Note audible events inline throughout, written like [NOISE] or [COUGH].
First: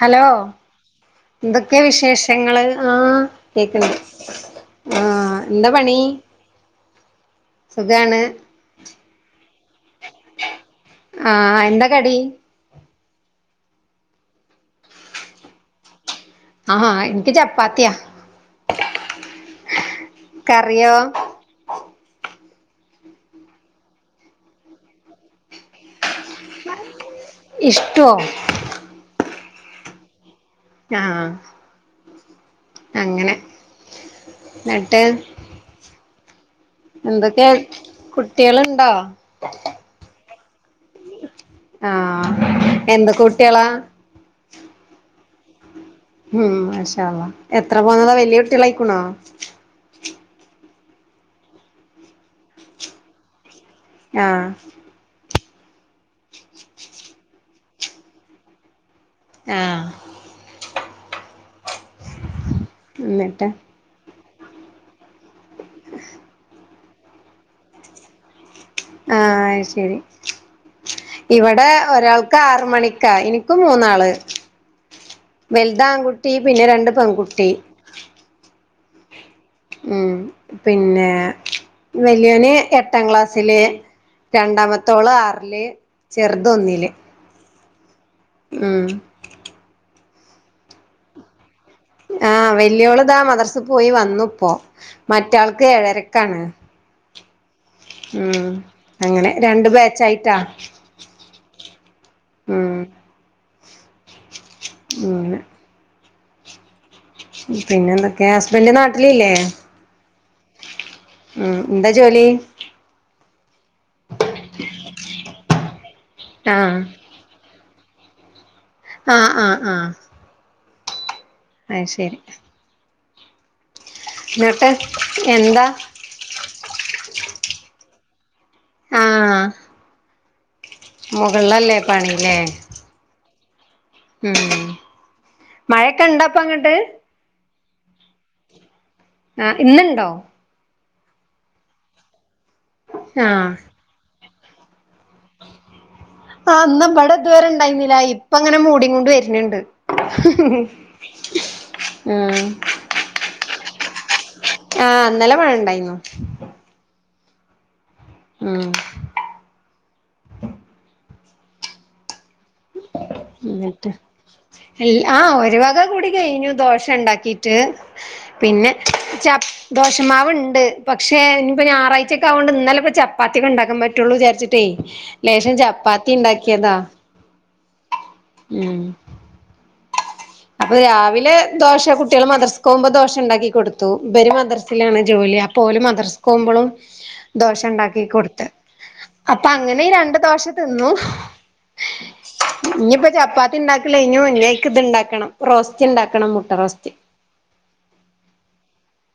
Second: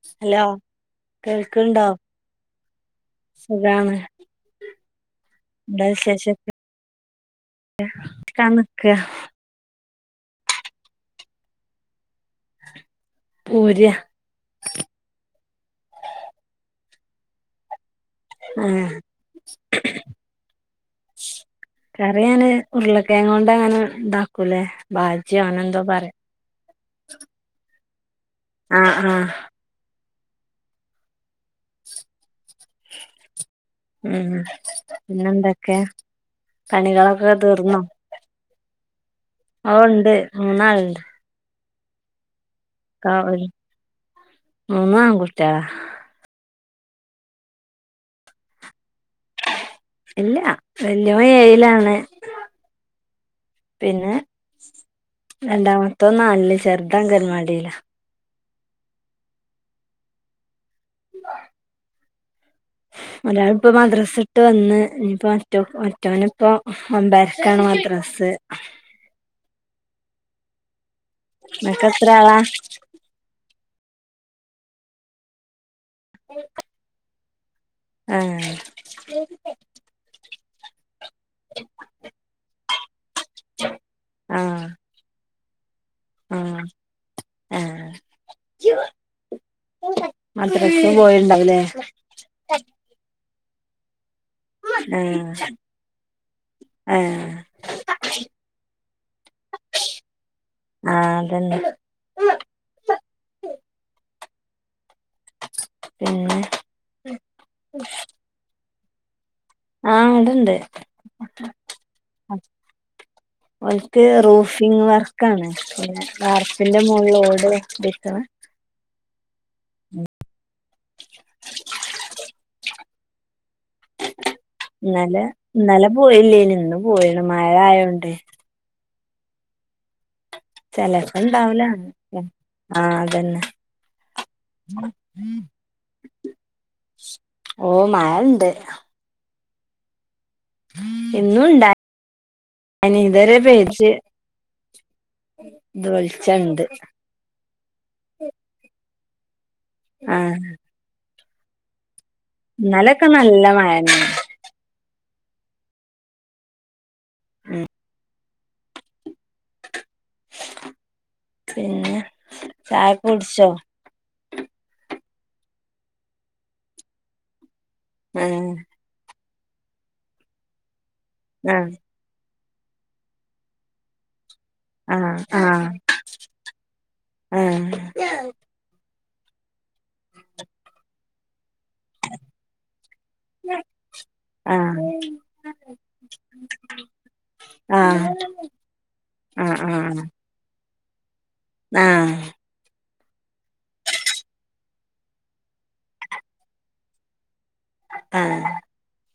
Hello എന്തൊക്കെ കേൾക്ക്ണ്ടോ വിശേഷങ്ങള് ആഹ് സുഖാണ് കേക്കണ്ട് ആഹ് എന്താ വിശേഷോക്കേ സുഖാണ് ക്കാ നിക്ക ആഹ് എന്താ കടി പൂര്യ ആഹ ഇൻക്ക് ചപ്പാത്തിയാ ആഹ കറിയോ കറി ഞാന് ഉരുളക്കയം കൊണ്ട്ങ്ങനെ ഇണ്ടാക്കൂലേ ബാജ്യോ അന എന്തോ പറയും ഇഷ്ട്ടു ആഹ ആഹ ആഹ അങ്ങനെ ഉം ന്നിട്ട് പിന്നെന്തൊക്കെ പണികളൊക്കെ എന്തൊക്കെയ കുട്ടിളുണ്ടോ അ ഉണ്ട് മൂന്നാളുണ്ട് ആഹ ആ മൂന്നാൺ കുട്ട്യാളാ ഉം മാഷാള്ളാഹ്‌ എത്ര പോന്നതാ വല്യട്ടളായിക്കണോ ഇല്ല വല്യോൻ ഏയിലാണ് പിന്നെ ആഹ് രണ്ടാമത്തോ നാലില് ചെറുത് അഗൻവാടിലാ ആഹ [UNINTELLIGIBLE] എന്നിട്ട് ഒരാളിപ്പോ മദ്രാസട്ട് വന്ന് ഇ നിപ്പോ മറ്റോനപ്പോ ഒമ്പരക്കാണ് മദ്റസ് ആഹ അയ് ശരി ഇവിടെ നിങ്ങക്ക് എത്ര ഒരാൾക്ക് ആളാ ആറ് മണിക്കാ ഇനി ഇക്ക് മൂന്നാള് വലുതൺകുട്ടി പിന്നെ രണ്ട് പെൺകുട്ടി ആഹ ഉം പിന്നെ വല്യായോന് എട്ടാം ക്ലാസ്സില് രണ്ടാമത്തോള്ം ആറില് ചെറുത് ആഹ ഒന്നില് ആഹ ഉം മദ്രസേ പോയിണ്ടാവുലേ ആഹ വല്ിയോളതാ മദർസി പോയി വന്നുപ്പോ ആഹ ആഹ ഉം അങ്ങനെ രണ്ട് ബാച്ചയിട്ടാ ആഹ് അതന്നെ ഉം അങ്ങനെ പിന്നെ പിന്നെ എന്തൊക്കെയ ഹസ്ബൻ്റ് നാട്ടിലില്ലേ ആഹ ഇവിടെ ണ്ട് ഉം എന്താ ജോലി ഓല്ക്ക് റൂഫിംഗ് വർക്കാണ് ആഹ് വാർപ്പിന്റെ മുകളിൽ ഓട് വെക്ക്ണ ആഹ ആഹ ആഹ അയ് ശരി മ ഇന്നലെ ഇന്നലെ പോയില്ലേ യിനു ഇന്ന് പോയിണ് മഴ ആയോ തോണ്ടെ ആഹ ചെലർക്ക് ഇണ്ടാവുല പണില്ലേ ആഹ അതന്നെ ഉം മഴക്കെണ്ടാപ്പ ങ്ങട്ട് ഓഹ മഴണ്ട് ആ്ഹ് ഇന്നുണ്ടോ ഇന്നും ഇണ്ടായി ഇതുവരെ ആഹ് പേച്ച് ഇപ്പ വെൾച്ച ആ് ഹ ഇന്ന് വിടെ ഇതുവരെ ഇണ്ടായിുന്നില്ല ഇപ്പ ങ്ങനെ മൂടികൊണ്ട് വരുന്നിണ്ട് ആഹ് ഉം ഇന്നലെക്കെ നല്ല മഴന്നെയിന് ആഹ് ഇന്നലെ മഴ ണ്ടായിരുന്നു ഉം ഉം പിന്നെ ചായൊക്കുട്ച്ചോ ആഹ ഒരു വക കൂടി കഴിഞ്ഞു ദോശ ണ്ടാക്കിട്ട് ആഹ് പിന്നെ ച ദോശമാവ്ണ്ട് പക്ഷെ ഞ്പ്പോ ആഹ് ഞാറാഴ് ഒറ്റക്കായതൊണ്ട ഇന്നല്ലെചപ്പാത്തിക്കെണ്ടാക്കാൻ പറ്റുള്ളുചാരിച്ച്ട്ടേ ലേശം ആഹ് ചപ്പാത്തി ണ്ടാക്കിയതാ ആഹ് ഉം അപ്പൊ രാവിലെ ദോശ കുട്ട്യാൾ മദ്റസ്ക്കോവുമ്പോ ദോശ ണ്ടാക്കി കൊടുത്തു ഇവര് ആഹ് മദ്രസിലാണ് ജോലി അപ്പോൽ ഓല് മദ്രസ്ക്കോവ്മ്പളും ദോശ ണ്ടാക്കി ആഹ് കൊട്ത്ത് അപ്പ ആഹ് ങ്ങനെ ആഹ് രണ്ട് ദോശ തിന്നു ആഹ് ഞ്പ്പോ ചപ്പാത്തിണ്ടാക്കലൈഞ്ഞു ഞ്ഞയ്ക്ക് ത്ണ്ടാക്കണം റോസ്റ്റ്ണ്ടാക്കണം മുട്ട റോസ്റ്റ് ആഹ്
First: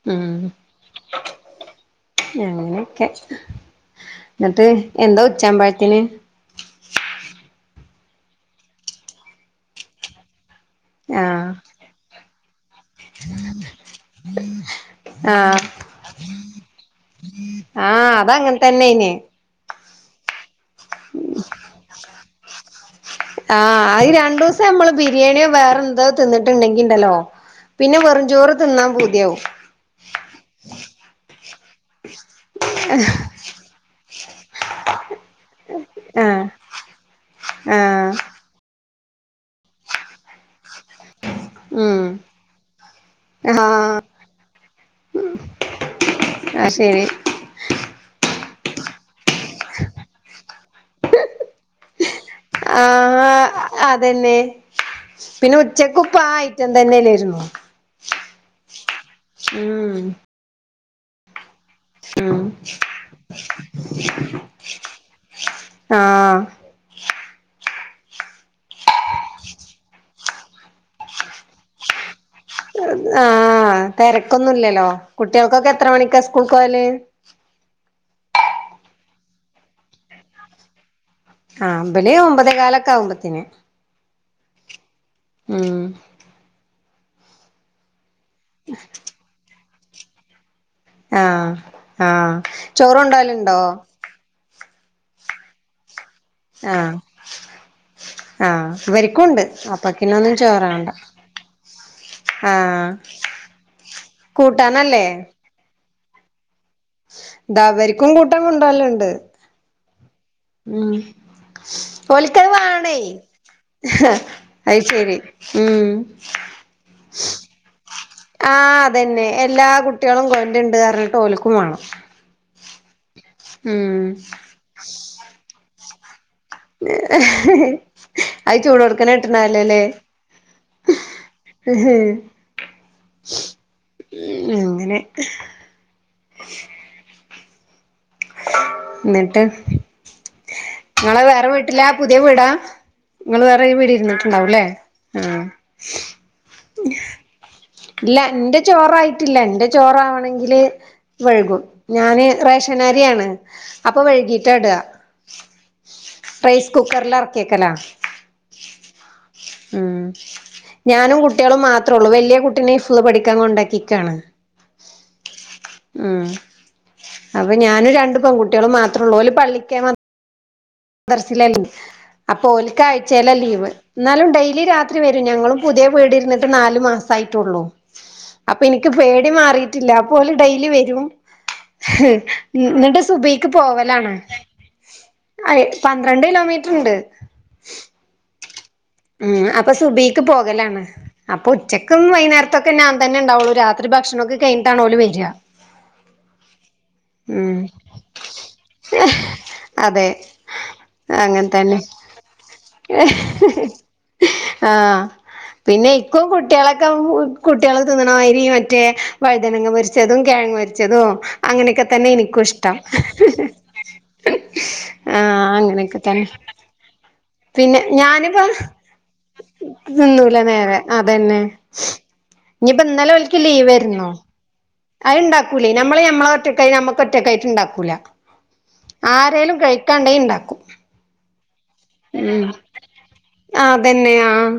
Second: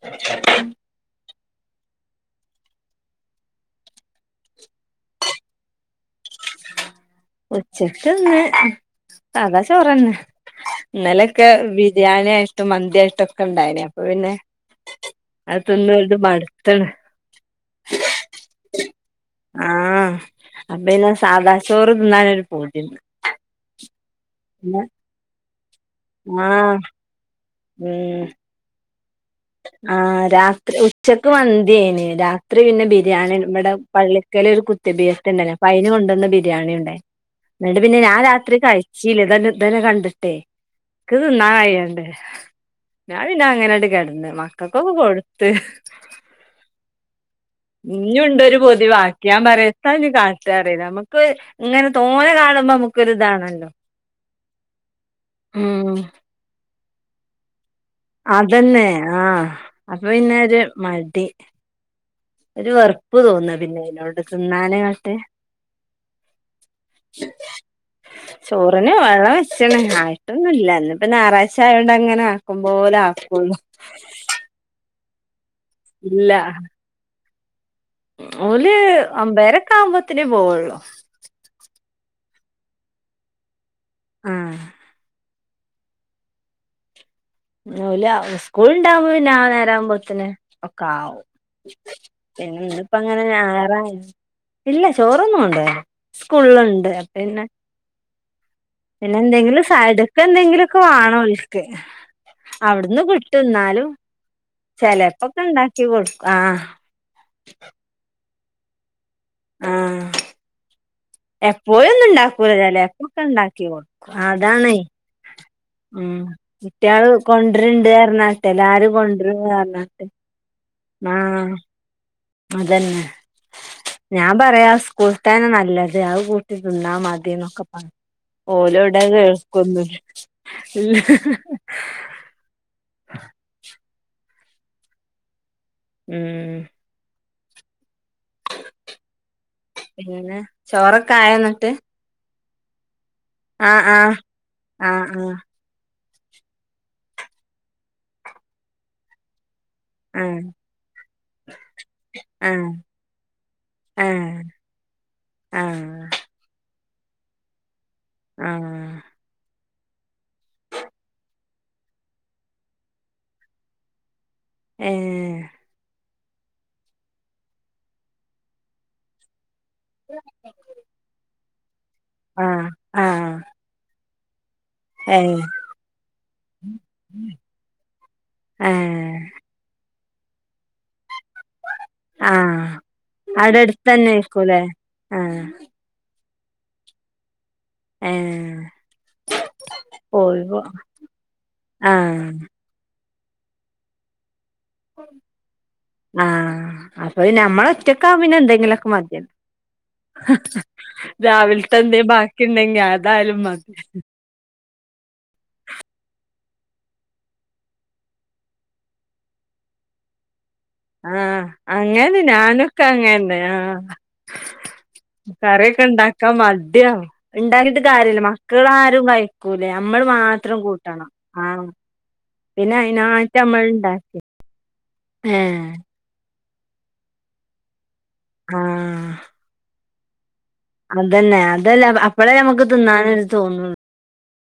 ഉം അങ്ങനെയൊക്കെ ന്നട്ട് എന്താ ഉച്ചാമ്പാഴത്തിന് ഉച്ചക്ക്ന്ന് സാധാ ചോറെന്നെ ന്നലൊക്കെ ആഹ് ബിരിയാണ്യായിട്ടും മന്ത്യായിട്ടൊക്കെണ്ടായിനി അപ്പ പിന്നെ ആഹ് അഹ് തിന്ന് ങ്ങട്ട് മട്ത്ത്ണ് ആഹ് അതങ്ങനെ തന്നെയ്ന് ആഹ് അപ്പപിന്നെ സാദാ ചോറ് ത്ന്നാനൊരു പൂതിൻക് ആഹ് അഹ് രണ്ടൂസം ഞമ്മള് ബിരിയാണ്യോ വേറെന്തോ ആഹ് തിന്നിട്ട്ണ്ടെങ്കിണ്ടല്ലോ പിന്നെ ഉം വെറുംചോ റ് തിന്നാൻ പൂത്യാവും ആഹ് രാത്രി ഉച്ചക്ക് മന്ത്യേനി രാത്രി പിന്നെ ബിര്യാണി ബടെ പള്ളിക്കലൊരു കുത്ത്ബിയ്യത് ണ്ടേനി അപ്പയ്ന് കൊണ്ടന്ന ആഹ് ബിരിയാണി ണ്ടായിനി, ന്നട്ട് പിന്നെ ആഹ് ഞാൻ രാത്രി കഴ് ച്ചീല്ല തന്നെ തന്നെ കണ്ടിട്ടേ ക്ക് ത് ന്നാൻ കയ്യണ്ടേ ഉം ഞാൻ പിന്നങ്ങനണ്ട് ആഹ് കെട്ന്ന് ക്കക്കൊക്കെ കൊട്ത്ത് ന്നാ ശരി ഇഞ്ഞുണ്ടൊരു പൊതി വാക്കി. ഞാൻ പറ്യ എത്താ ഞ്ഞി കാട്ടറ്യ ഞമ്മക് പ്പ് ഇങ്ങനെ തോനെ കാണുംമ്പമ്മക്കൊര് ആഹ് താണല്ലോ അതന്നെ, പിന്നെ ഉം ഉച്ചക്കുപ്പാ ഐറ്റം തന്നല്ലേര്ന്നോ അതന്നെ ആഹ് അപ്പൊ പിന്നെ ഒര് മടി ഉം ഒരു വെർപ്പ് തോന്ന, പിന്നെ അയ്നോട് തിന്നാന്ങ്ങട്ട് ആഹ് ചോറിന് വെള്ളം വെച്ചീണ്. ആയിട്ടൊന്നു ല്ല ന്നിപ്പ ഞായറാഴ്ചായോണ്ടങ്ങനാക്കം പോലാക്കൊള്ളു തെരക്കൊന്നുല്ലല്ലോ, കുട്ട്യാൾക്കൊക്കെ എത്ര മണിക്കാ ഇല്ല സ്കൂൾക്കോവല് ഓല് ഒമ്പേരക്കാവുമ്പോത്ത്നേ പോവൊള്ളു ആഹ് ബല് ഒമ്പതെ കാലൊക്കാവുമ്പത്തിന് ഉം ഉം നൂല, ഉസ്കൂള്ണ്ടാവുമ്പൊ പിന്നെ ആ നേരാവുമ്പോത്തിന് ഒക്കാവും, ആഹ് ആഹ് പിന്നെ ചോറ് ഇന്ന്പ്പങ്ങനെ കൊണ്ടോവലുണ്ടോ ഞായറായി ഇല്ല ചോറൊന്നു കൊണ്ടോവെല്ല ആഹ് ആഹ് ഇവര്ക്കുണ്ട് പിന്നെന്തെങ്കിലും അപ്പക്കിനൊന്നും ചോറ് സൈഡ്ക്കെന്തെങ്കിലൊക്കെ വേണ്ട വാണോൽക്ക് ആഹ് അവ്ട്ന്ന് കിട്ടു ന്നാലും കൂട്ടാനല്ലേ ചെലേപ്പൊക്കെ ണ്ടാക്കികൊടുക്കും ആഹ് താ വര്ക്കും കൂട്ടാൻ കൊണ്ടോവല്ണ്ട് ആഹ് ഉം എപ്പോഴൊന്നും ഓൽക്കഹ് ഉണ്ടാക്കൂല വാണേ ചെലേപ്പൊക്കെ ഉണ്ടാക്കി കൊടുക്കും അതാണേ അയ് ശരി ഉം കുട്ട്യാള് കൊണ്ടര്ണ്ട് പറഞ്ഞാട്ട് ആ എല്ലാരും അതന്നെ കൊണ്ടരുംന്ന് എല്ലാ പറഞ്ഞാട്ട് കുട്ട്യാലും കൊണ് ണ്ട്ര്ഞ്ഞ്ട്ട് ഓൽക്കും ആഹ് വാണം അതന്നെ ഉം ഞാൻ പറയാ സ്കൂൾതെന്നെ നല്ലത് അത് കൂ ട്ടി തിന്നാ മതി ന്നൊക്കെ പറയ്. അത് ഓലൗടെ അത് ചൂടോട്ക്കനെ കിട്ട്ണതല്ലല്ലേ കേൾക്കൊന്നുല്ല അങ്ങനെ ഉം ന്ന്ട്ട് പിന്നെ ചോറൊക്കെ ഇങ്ങള് ആയോ വേറെ ന്നിട്ട് വീട്ട്ലാ പുതിയ വീടാ? ഇങ്ങള് വേറെ വീട് ആഹ് ര്ന്ന്ട്ട്ണ്ടാവൂല്ലേ. ആഹ് ഇല്ല ഇന്റെ ചോറായിട്ടില്ല ഇന്റെ ആഹ് ചോറാവണെങ്കില് വെഴ്കും ഞാന് ആഹ് റേഷനര്യാണ് അപ്പൊ ആഹ് വെഴ്കീട്ടാ ടാ. ആഹ് ആഹ് റൈസ് കുക്കർ ലെർക്ക്യക്കലാ. ആഹ് ഉം ഞാനും കുട്ട്യേളും മാത്രൊള്ളൂ വെല്ല്യെ കു ട്ടിനെ ഹിഫ്ള് പഠിക്കാൻ കൊണ്ടാക്ക്യക്കാണ്. ഏഹ് ഉം അപ്പൊ ഞാനും രണ്ട് പെൺകുട്ട്യാളും മാത്രൊള്ളൂ ഓല് പള്ളിക്കെ മ [UNINTELLIGIBLE] ദർസിലെനി അപ്പൊ ആഹ് ഓല്ക്കായ്‌ച്ചേല ആഹ് ലീവ്. ന്നാലും ഡെയ്ലി രാ ത്രി വെരും. ഏഹ് ഞങ്ങള് പുത്യേ വീട് ര്ന്ന്ട്ട് നാല് മാസയിട്ടൊള്ളു അപ്പൊ ഇൻക് ഏഹ് പേടി മാറി ട്ടില്ല അപ്പൊല് ഡെയ്ലി വെരും ൻ ആഹ് ന്നട്ട് സുബെയിക്ക് അവിടെ പോവലാണ്. അടുത്തന്നെയിരിക്കൂല്ലേ ആഹ് അയ് പന്ത്രണ്ട് കിലോമീറ്ററ്ണ്ട്. ഏഹ് ഉം അപ്പൊ സുബീക്ക് പോയിപ്പോ പോകലാണ്. അപ്പൊ ഉച്ചക്കും ആഹ് വൈന്നേര്ത്തൊ ക്കെ ഞാൻ തെന്നെ ണ്ടാവൊള്ളൂ രാത്രി ഭക്ഷണൊക്കെ കെയ്ഞ്ഞ്ട്ടാണ് ഓല് വെരാ. ആ അപ്പൊ ഞമ്മളൊറ്റക്കാവുമ്പോ പിന്നെ ന്തെങ്കിലൊക്കെ മത്യ അതെ അങ്ങൻ തന്നെ രാവിൽത്തെന്തേ ബാക്കിണ്ടെങ്കി അതായാലും മതി. ആഹ് പിന്നെ ഇക്കും കുട്ട്യേളെക്കെ കുട്ട്യാള് തിന്ന്ണ മാതിരി മറ്റേ വഴുതനങ്ങ പൊര്ച്ചതും കെഴങ്ങ് പൊ ആഹ് അങ്ങനെന്നെ ഞാനൊക്കങ്ങനെന്നെ ആഹ്. ആഹ് അങ്ങനെയൊക്കെ തന്നെ കറ്യൊക്കെണ്ടാക്കാൻ മട്യ പിന്നെ ഇണ്ടാക്കിട്ട് കാര്യല്ല ഞാനിപ്പോ മക്കളാരും കയ് യ്കൂല അമ്മള് തിന്നൂല മാത്രം നേരെ കൂട്ടണം. അതന്നെ ആഹ് ഇനിയിപ്പോ ഇന്നലെ ഓൽക്ക് പിന്നയ്നായിട്ട് ലീവേര്ന്നു അമ്മള്ണ്ടാക്ക. അത് ഇണ്ടാക്കൂലെയ് നമ്മള് നമ്മളെ ഒറ്റക്കായ് നമ്മക്കൊറ്റക്കായിട്ട് ണ്ടാക്കൂല. ആരേലും കയ് കാണ്ടെങ്കി ണ്ടാക്കും. അതെന്നെ അതല്ല അപ്പളേ നമ്മക്ക് തിന്നാനൊന്ന് തോന്നോ തെന്നെ ആഹ്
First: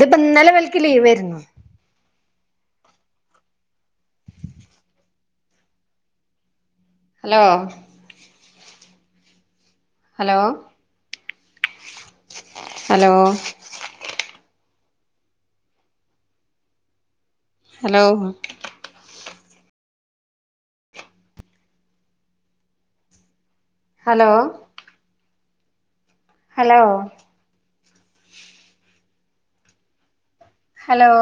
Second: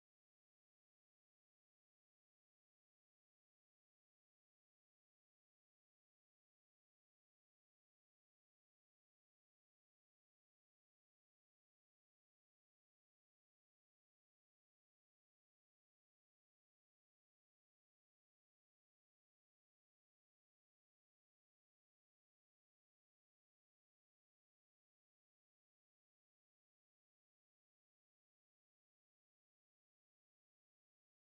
ത്പ്പോ ഇന്നലെ ഇവൽക്ക് ലീവേര്ന്നു. Hello hello hello hello [UNINTELLIGIBLE] hello hello hello